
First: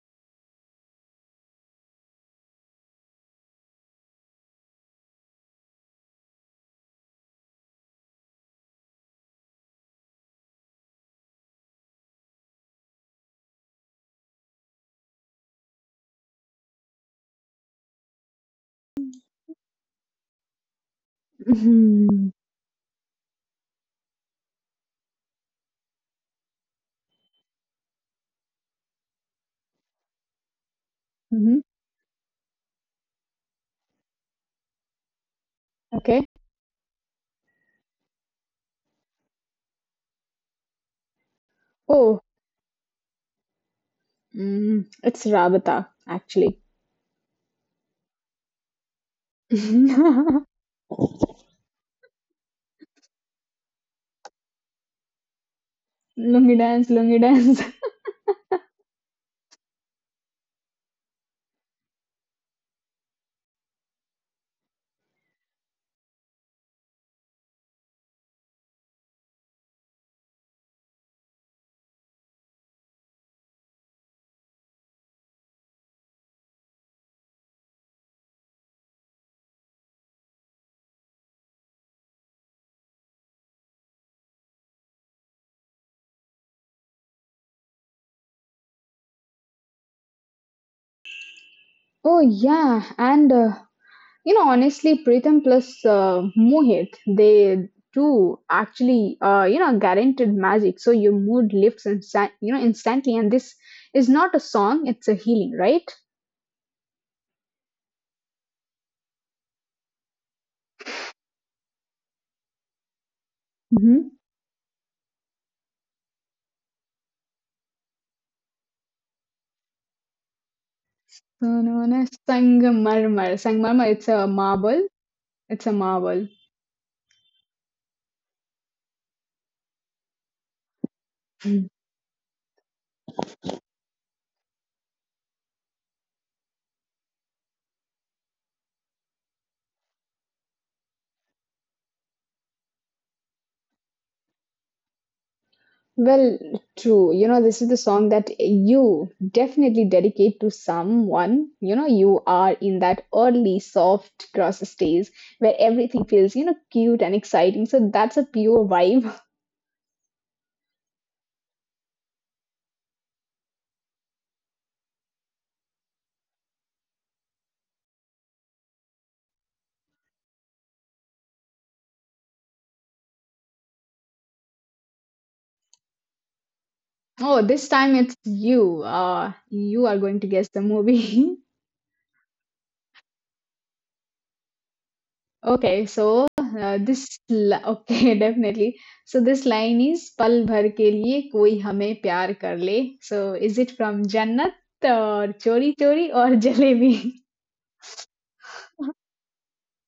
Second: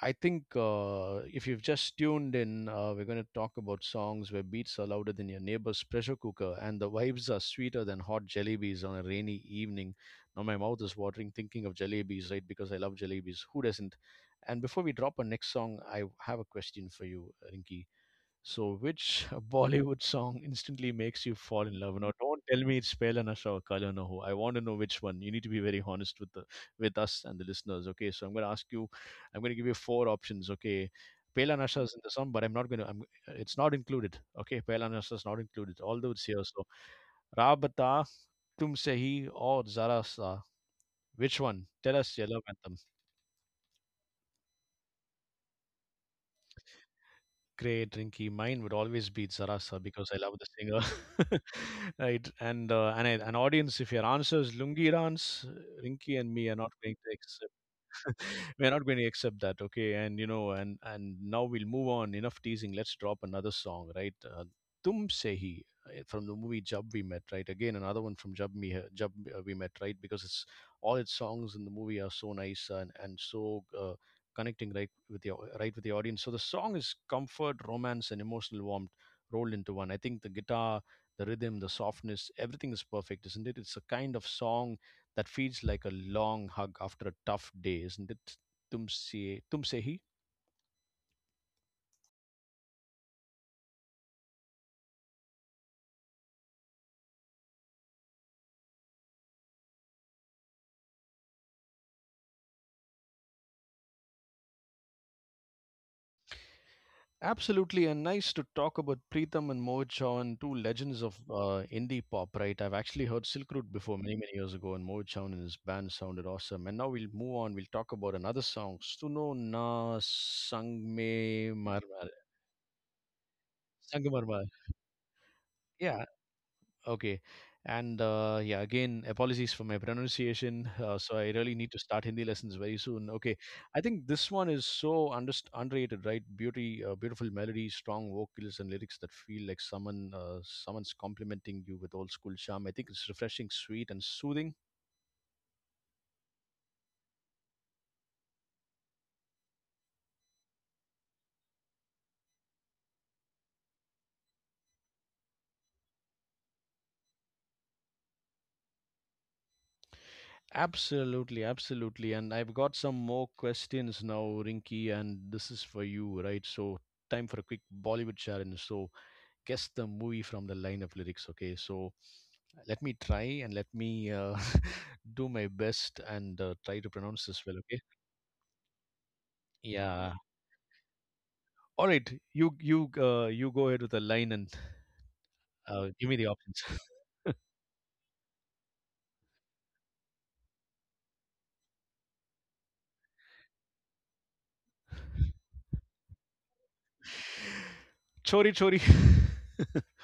Speaker 1: I think if you've just tuned in, we're going to talk about songs where beats are louder than your neighbor's pressure cooker and the vibes are sweeter than hot jellybees on a rainy evening. Now, my mouth is watering thinking of jellybees, right? Because I love jellybees. Who doesn't? And before we drop our next song, I have a question for you, Rinki. So, which Bollywood song instantly makes you fall in love? Now,
Speaker 2: Mm-hmm.
Speaker 1: don't tell me it's Pehla Nasha or Kala Na Ho. I want to know which one. You need to be very honest with the with us and the listeners. Okay, so I'm going to ask you. I'm going to give you four options. Okay, Pehla
Speaker 2: Mm-hmm.
Speaker 1: Nasha is in the song, but I'm not going to. It's not included. Okay, Pehla Nasha is not included. Although it's here.
Speaker 2: Okay.
Speaker 1: So, Rabata, Tum Sehi, or Zara Sa. Which one? Tell us your love
Speaker 2: Oh,
Speaker 1: anthem.
Speaker 2: it's Rabata, actually.
Speaker 1: Great, Rinky. Mine would always be Zarasa because I love the
Speaker 2: Lungi
Speaker 1: singer, right? An audience, if your answer is Lungi dance, Rinky and me are not going to
Speaker 2: dance, lungi
Speaker 1: accept.
Speaker 2: dance.
Speaker 1: We're not going to accept that, okay? and And now we'll move on. Enough teasing, let's drop another song, right? Tum Sehi, from the movie Jab We Met, right? Again another one from jab me jab We Met, right? Because it's all its songs in the movie are so nice, and so uh, connecting, right? With the right with the audience. So the song is comfort, romance, and emotional warmth rolled into one. I think the guitar, the rhythm, the softness, everything is perfect, isn't it? It's a kind of song that feels like a long hug after a tough day, isn't it? Tumse, Tumsehi?
Speaker 2: Oh, yeah. And, honestly, Pritham plus Mohit, they do actually, guaranteed magic. So your mood lifts, instantly. And this is not a song, it's a healing, right?
Speaker 1: Absolutely, and nice to talk about Preetham and Moh Chauhan, two legends of indie pop, right? I've actually heard Silk Road before many, many years ago, and Moh Chauhan and his band sounded awesome. And now we'll move on, we'll talk about another song, Suno Na
Speaker 2: So
Speaker 1: Sangme
Speaker 2: known
Speaker 1: Marmar.
Speaker 2: as Sangamarmar. Sangamarmar, it's a
Speaker 1: Sangamarmar.
Speaker 2: marble. It's a
Speaker 1: Yeah.
Speaker 2: marble.
Speaker 1: Okay. And yeah, again, apologies for my pronunciation. So I really need
Speaker 2: Mm.
Speaker 1: to start Hindi lessons very soon. Okay. I think this one is so underst underrated, right? Beauty, beautiful melody, strong vocals, and lyrics that feel like someone's complimenting you with old school charm. I think it's refreshing, sweet, and soothing.
Speaker 2: Well, true. This is the song that you definitely dedicate to someone. You are in that early soft gross stage where everything feels, cute and exciting. So that's a pure vibe.
Speaker 1: Absolutely, absolutely. And I've got some more questions now, Rinky, and this is for you, right? So time for a quick Bollywood challenge. So guess the movie from the line of lyrics, okay? So let me try, and let me do my best and try to pronounce this
Speaker 2: Oh,
Speaker 1: well.
Speaker 2: this
Speaker 1: Okay.
Speaker 2: time it's you. You are
Speaker 1: Yeah.
Speaker 2: going to guess the movie.
Speaker 1: All right. You go ahead with the line, and
Speaker 2: Okay,
Speaker 1: give me the
Speaker 2: so
Speaker 1: options.
Speaker 2: okay definitely. So this line is पल भर के लिए कोई हमें प्यार कर ले. So is it from जन्नत और चोरी चोरी और jalebi?
Speaker 1: Chori chori.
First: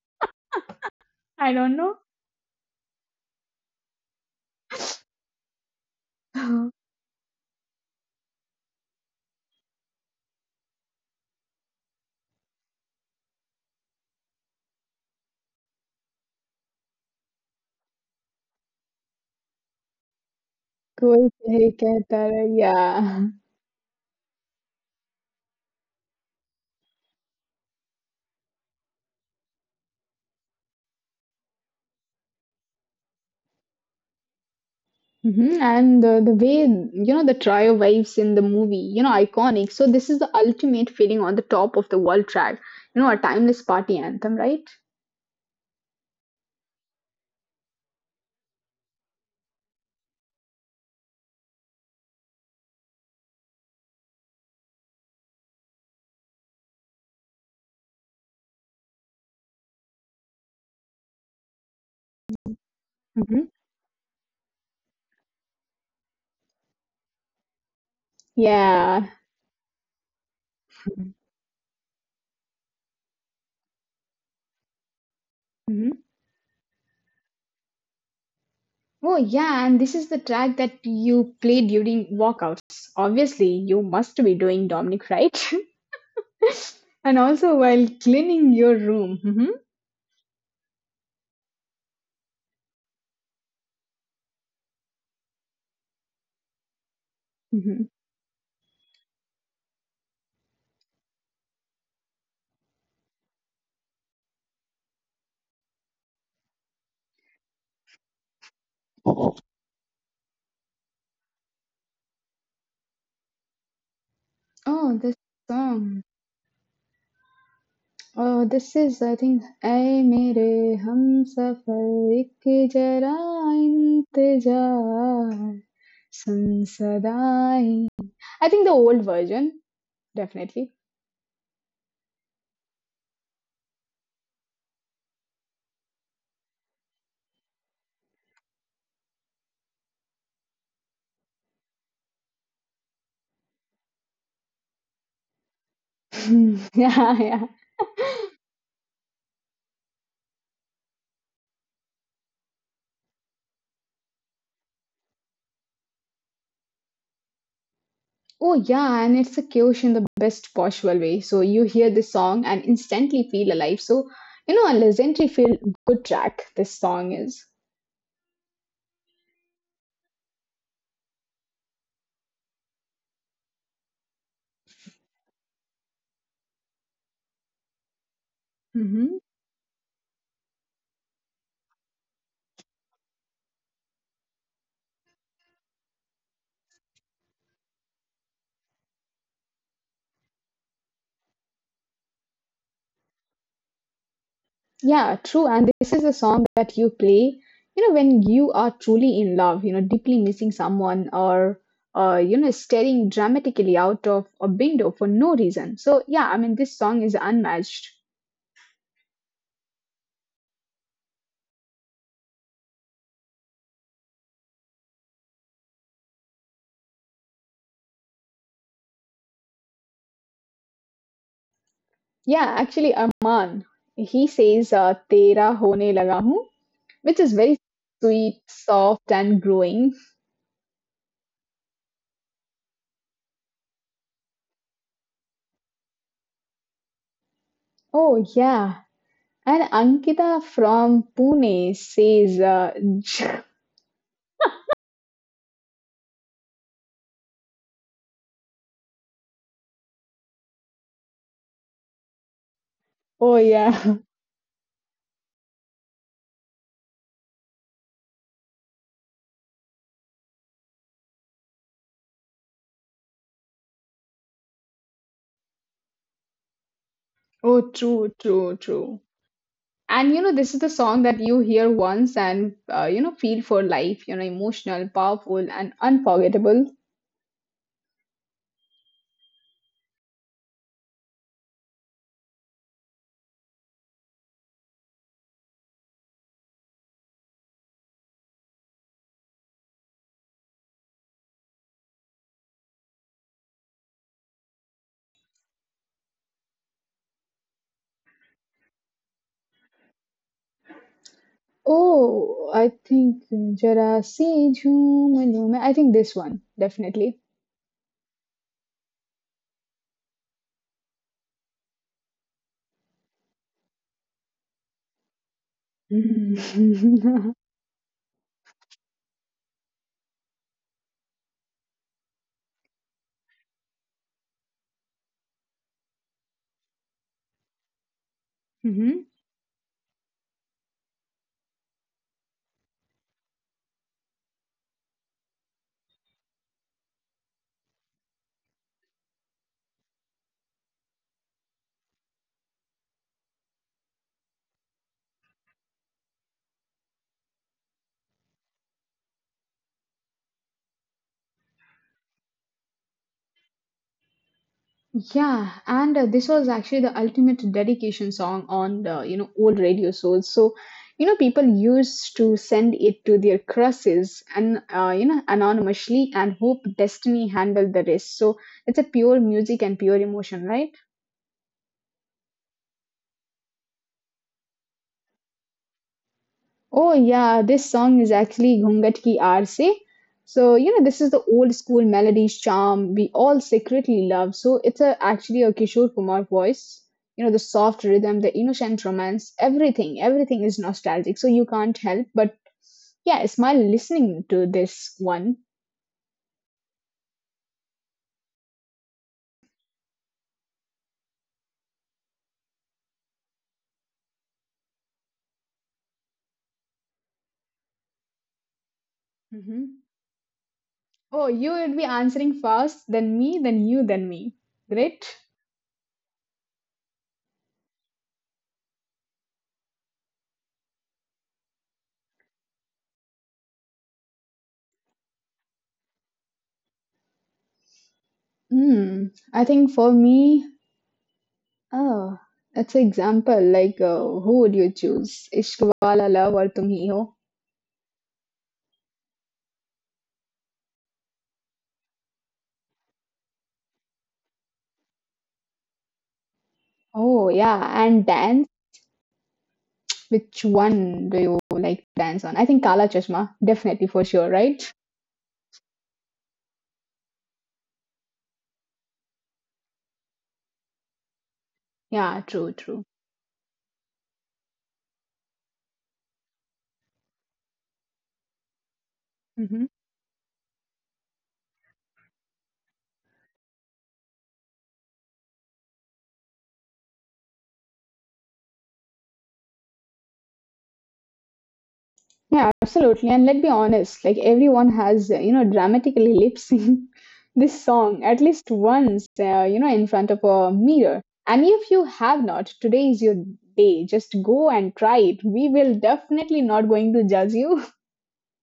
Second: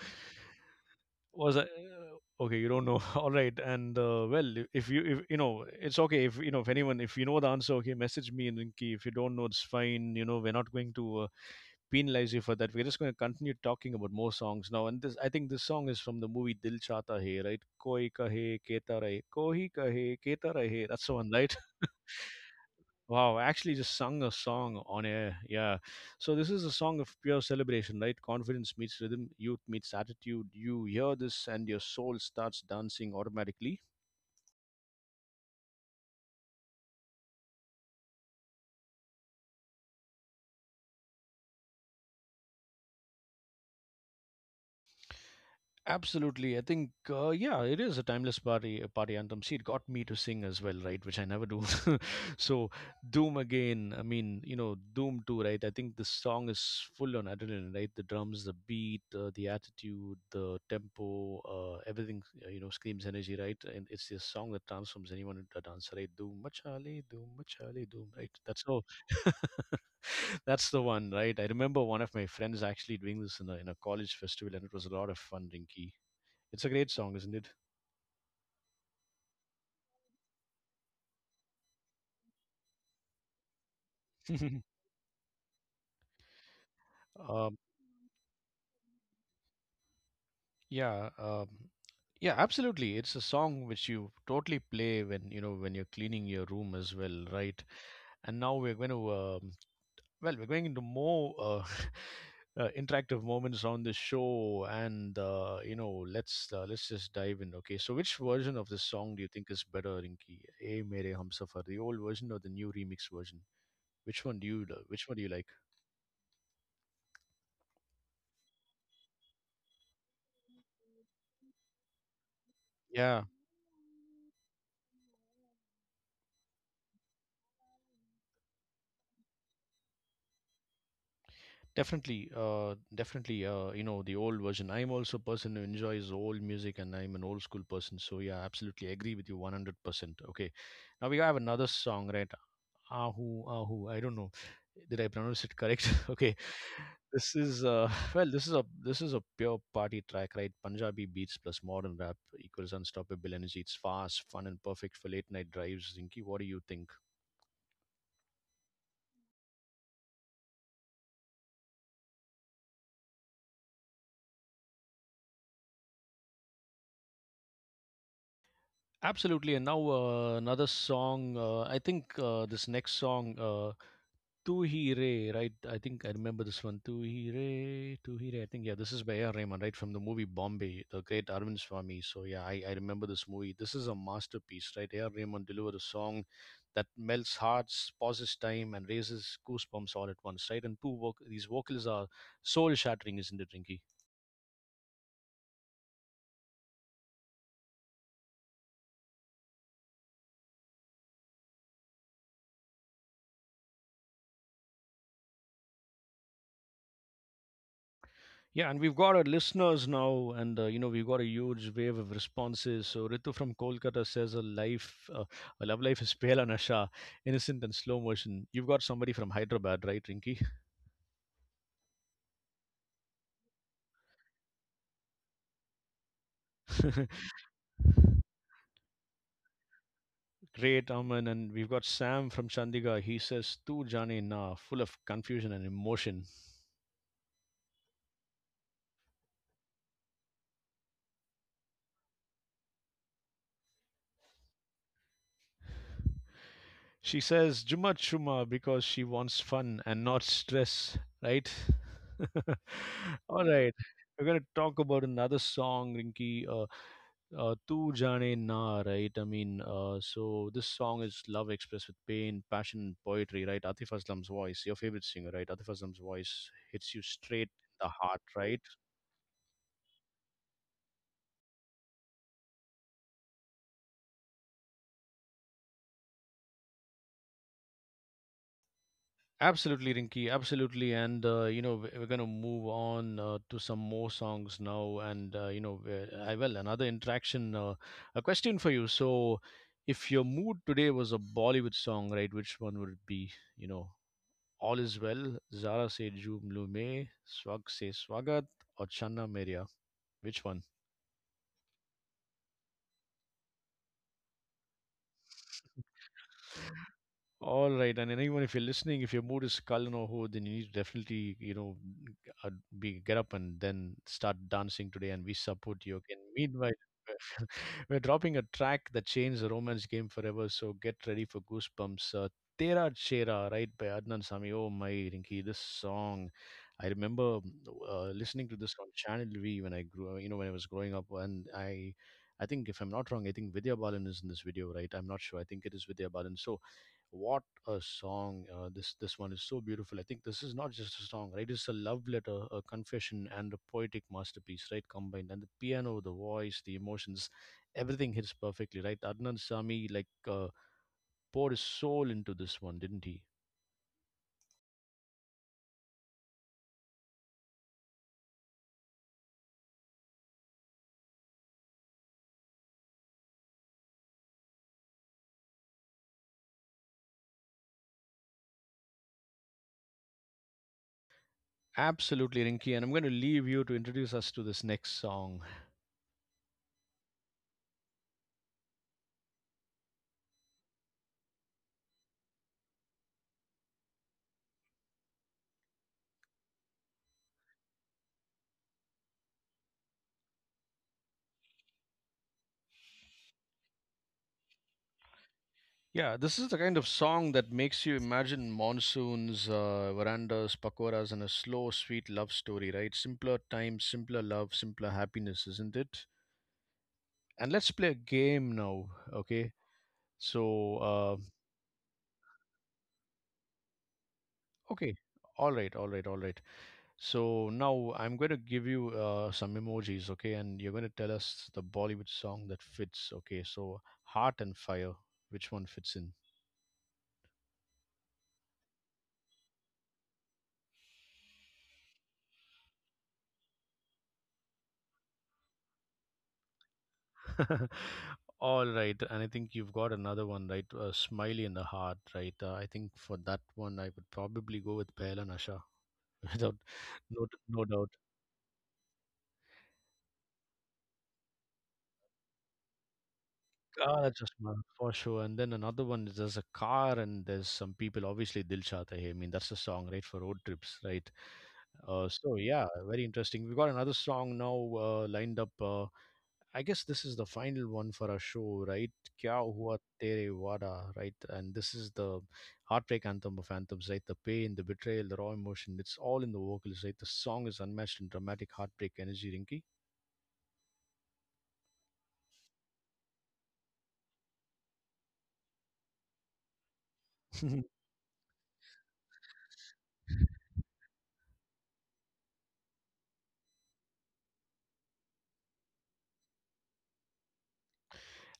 Speaker 2: I
Speaker 1: was I,
Speaker 2: don't know.
Speaker 1: okay, you don't know. All right, and well, if you, if you know, it's okay. If you know, if anyone, if you know the answer, okay, message me and Rinki. If you don't know, it's fine, you know, we're not going to penalize you for that. We're just going to continue talking about more songs now. And this, I think this song is from the movie Dil Chata Hai, right? Koi kahe keta rahe, koi kahe keta rahe. That's the
Speaker 2: कोई
Speaker 1: one, right?
Speaker 2: सही कहता रहे yeah.
Speaker 1: Wow, I actually just sung a song on air. Yeah. So this is a song of pure celebration, right? Confidence meets rhythm, youth meets attitude. You hear this and your soul starts dancing automatically.
Speaker 2: Hmm. And the way, the trio vibes in the movie, iconic. So this is the ultimate feeling on the top of the world track, a timeless party anthem, right?
Speaker 1: Absolutely, I think yeah, it is a timeless party anthem. See, it got me to sing as well, right? Which I never do. So, Doom again. I mean, you know, Doom too, right? I think the song is full on adrenaline, right? The drums, the beat, the attitude, the tempo, everything. You know, screams energy,
Speaker 2: Hmm.
Speaker 1: right? And it's a song that transforms anyone into a dancer, right? Doom, machale, doom, machale, doom, right? That's all.
Speaker 2: Yeah.
Speaker 1: That's the one, right? I remember one of my friends actually doing this in a college festival, and it was a lot of fun, Rinky.
Speaker 2: Hmm.
Speaker 1: It's a great song, isn't it?
Speaker 2: Oh, yeah, and this is the track that you play during walkouts. Obviously, you must be doing Dominic right, and
Speaker 1: Um,
Speaker 2: also while cleaning your room. Mhm.
Speaker 1: yeah, yeah, absolutely. It's a song which you totally play when you know when you're cleaning your room as well, right? And now we're going to well, we're going into more interactive moments on the show, and you know, let's just dive in. Okay, so which version of this song do you
Speaker 2: Mhm.
Speaker 1: think is better, Rinki? A Mere Hum Safar, the old version or the new remix version? Which one do you which
Speaker 2: Oh,
Speaker 1: one do you
Speaker 2: this
Speaker 1: like?
Speaker 2: song. Oh, this is, I think, I mere hum safar ek
Speaker 1: Yeah.
Speaker 2: jara intezaar sansadai. I think the old version, definitely.
Speaker 1: Definitely, definitely, you know, the old version. I'm also a person who enjoys old music and I'm an old school person. So, yeah, absolutely agree with you 100%. Okay. Now we have another song, right? Ahu, Ahu. I don't know. Did I pronounce it correct? Okay.
Speaker 2: Yeah,
Speaker 1: This
Speaker 2: yeah.
Speaker 1: is, well, this is a pure party track, right? Punjabi beats plus modern rap equals unstoppable energy. It's fast, fun, and perfect for late night drives. Zinki, what do you think?
Speaker 2: Oh, yeah, and it's a chaos in the best possible way. So you hear this song and instantly feel alive. So, a legendary feel good track this song is.
Speaker 1: Absolutely, and now another song. I think this next song, "Tu Hi Re," right? I think I remember this one. "Tu Hi Re," "Tu Hi Re." I think yeah, this is by
Speaker 2: Hmm.
Speaker 1: A.R. Rahman, right, from the movie Bombay, the great Arvind Swami. So yeah, I remember this movie. This is a masterpiece, right? A.R. Rahman delivered a song that melts hearts, pauses time, and raises goosebumps all at once, right? And two these vocals are soul shattering, isn't it, Rinky?
Speaker 2: Yeah, true. And this is a song that you play, when you are truly in love, deeply missing someone or, staring dramatically out of a window for no reason. So, yeah, I mean, this song is unmatched.
Speaker 1: Yeah, and we've got our listeners now, and you know, we've got a huge wave of responses. So Ritu from Kolkata says a life, a love life is pale and asha, innocent and slow motion. You've got somebody from Hyderabad, right, Rinky?
Speaker 2: Yeah, actually, Arman, he says, Tera hone laga hoon, which is very sweet, soft, and growing.
Speaker 1: Great, Aman, and we've got Sam from Chandigarh. He says tu jane na, full of confusion and emotion.
Speaker 2: Oh, yeah. And Ankita from Pune says,
Speaker 1: She says Juma Chuma because she wants fun and not stress, right?
Speaker 2: Oh,
Speaker 1: All right.
Speaker 2: yeah.
Speaker 1: We're going to talk about another song, Rinki. Tu Jane Na, right? I mean, so this song is love expressed with pain, passion, and poetry, right? Atif Aslam's voice, your favorite singer, right? Atif Aslam's voice hits you straight
Speaker 2: Oh,
Speaker 1: in the
Speaker 2: true,
Speaker 1: heart,
Speaker 2: true,
Speaker 1: right?
Speaker 2: true. And this is the song that you hear once and feel for life, emotional, powerful, and unforgettable.
Speaker 1: Absolutely, Rinky. Absolutely, and you know, we're going to move on to some more songs now, and you know, I well another interaction. A question for you. So, if your mood today was a Bollywood song, right? Which one would it be? You know, All Is Well, Zara Se Joom Lu me Swag Se Swagat, or Channa Meria. Which one?
Speaker 2: Oh, I think Jara Se Jhoom Lo Mein. I think this one, definitely.
Speaker 1: All right, and anyone, if you're listening, if your mood is Kalyan or Ho, then you need to definitely, you know, uh, be get up and then start dancing today, and we support you. Okay. Meanwhile, we're dropping a track that changed the romance game forever. So get ready for goosebumps. Tera Chera, right, by Adnan Sami. Oh my, Rinki, this song. I remember listening to this on Channel V when I grew, you know, when I was growing up, and I. I think, if I'm not wrong, I think Vidya Balan is in this video, right? I'm not sure. I think it is Vidya Balan. So, what a song! This one is so beautiful. I think this is not just a song, right? It's a love letter, a confession, and a poetic masterpiece, right? Combined, and the piano, the voice, the emotions, everything hits perfectly, right? Adnan Sami, like poured his soul into this one, didn't he?
Speaker 2: Yeah, and this was actually the ultimate dedication song on the old radio shows. So, people used to send it to their crushes and anonymously and hope destiny handled the rest. So it's a pure music and pure emotion, right?
Speaker 1: Absolutely, Rinki. And I'm going to leave you to introduce us to this next song.
Speaker 2: Oh yeah, this song is actually Ghungat Ki Aarse. So, this is the old school melody charm we all secretly love. So, it's actually a Kishore Kumar voice. The soft rhythm, the innocent romance, everything, everything is nostalgic. So, you can't help but, yeah, smile listening to this one.
Speaker 1: Yeah, this is the kind of song that makes you imagine monsoons, verandas, pakoras, and a slow, sweet love story, right? Simpler times, simpler love, simpler happiness, isn't it? And let's play a game now, okay?
Speaker 2: Mhm.
Speaker 1: So,
Speaker 2: Oh, you would be answering first, then me, then you, then me.
Speaker 1: okay,
Speaker 2: Great.
Speaker 1: all right, all right, all right. So now I'm going to give you some emojis, okay? And you're going to tell us the Bollywood song that fits, okay? So, Heart and Fire, which one fits in?
Speaker 2: Hmm. I think for me, oh, that's an example. Like, who would you choose? Ishq Wala Love or Tum Hi Ho?
Speaker 1: All right, and I think you've got another one, right? A smiley in the heart, right? I think for that one, I would probably go with Pehla Nasha, without
Speaker 2: Oh,
Speaker 1: no
Speaker 2: yeah.
Speaker 1: doubt.
Speaker 2: And then, which one do you like dance on? I think Kala Chashma, definitely
Speaker 1: Ah,
Speaker 2: for
Speaker 1: that's a
Speaker 2: sure,
Speaker 1: smile
Speaker 2: right?
Speaker 1: for sure. And then another one is there's a car, and there's some people, obviously Dil Dilshad Hai. I mean, that's a song, right, for road trips, right?
Speaker 2: Yeah,
Speaker 1: So
Speaker 2: true,
Speaker 1: yeah,
Speaker 2: true.
Speaker 1: very interesting. We've got another song now lined up. I guess this is the final one for our show, right? Kya
Speaker 2: Hmm.
Speaker 1: hua tere wada, right? And this is the heartbreak anthem of anthems, right? The pain, the betrayal, the raw emotion, it's all in the vocals, right? The song is unmatched in dramatic heartbreak energy,
Speaker 2: Yeah, absolutely. And let's be honest, like everyone has, dramatically lip sync this
Speaker 1: Rinky.
Speaker 2: song at least once, in front of a mirror. And if you have not, today is your day. Just go and try it. We will definitely not going to judge you.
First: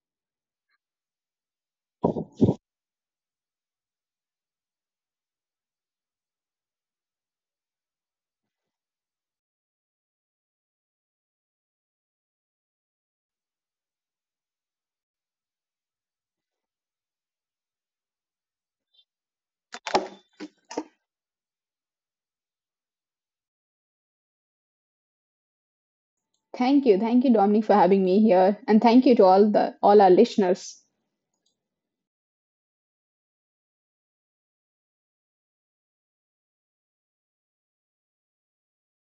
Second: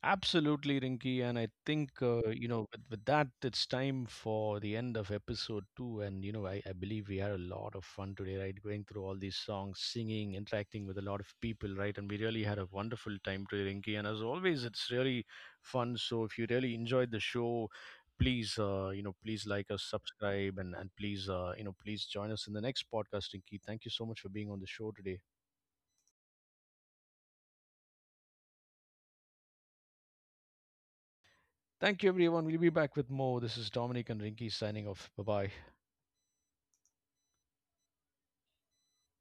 Speaker 1: Absolutely, Rinky. And I think, you know, with that, it's time for the end of episode two. And, you know, I believe we had a lot of fun today, right? Going through all these songs, singing, interacting with a lot of people, right? And we really had a wonderful time today, Rinky. And as always, it's really fun. So if you really enjoyed the show, please, you know, please like us, subscribe, and please, you know, please join us in the next podcast, Rinky. Thank you so much for being on the show today.
Speaker 2: Thank you. Thank you, Dominic, for having me here. And thank you to all our listeners.
Speaker 1: Thank you, everyone. We'll be back with more. This is Dominic and Rinky signing off. Bye bye.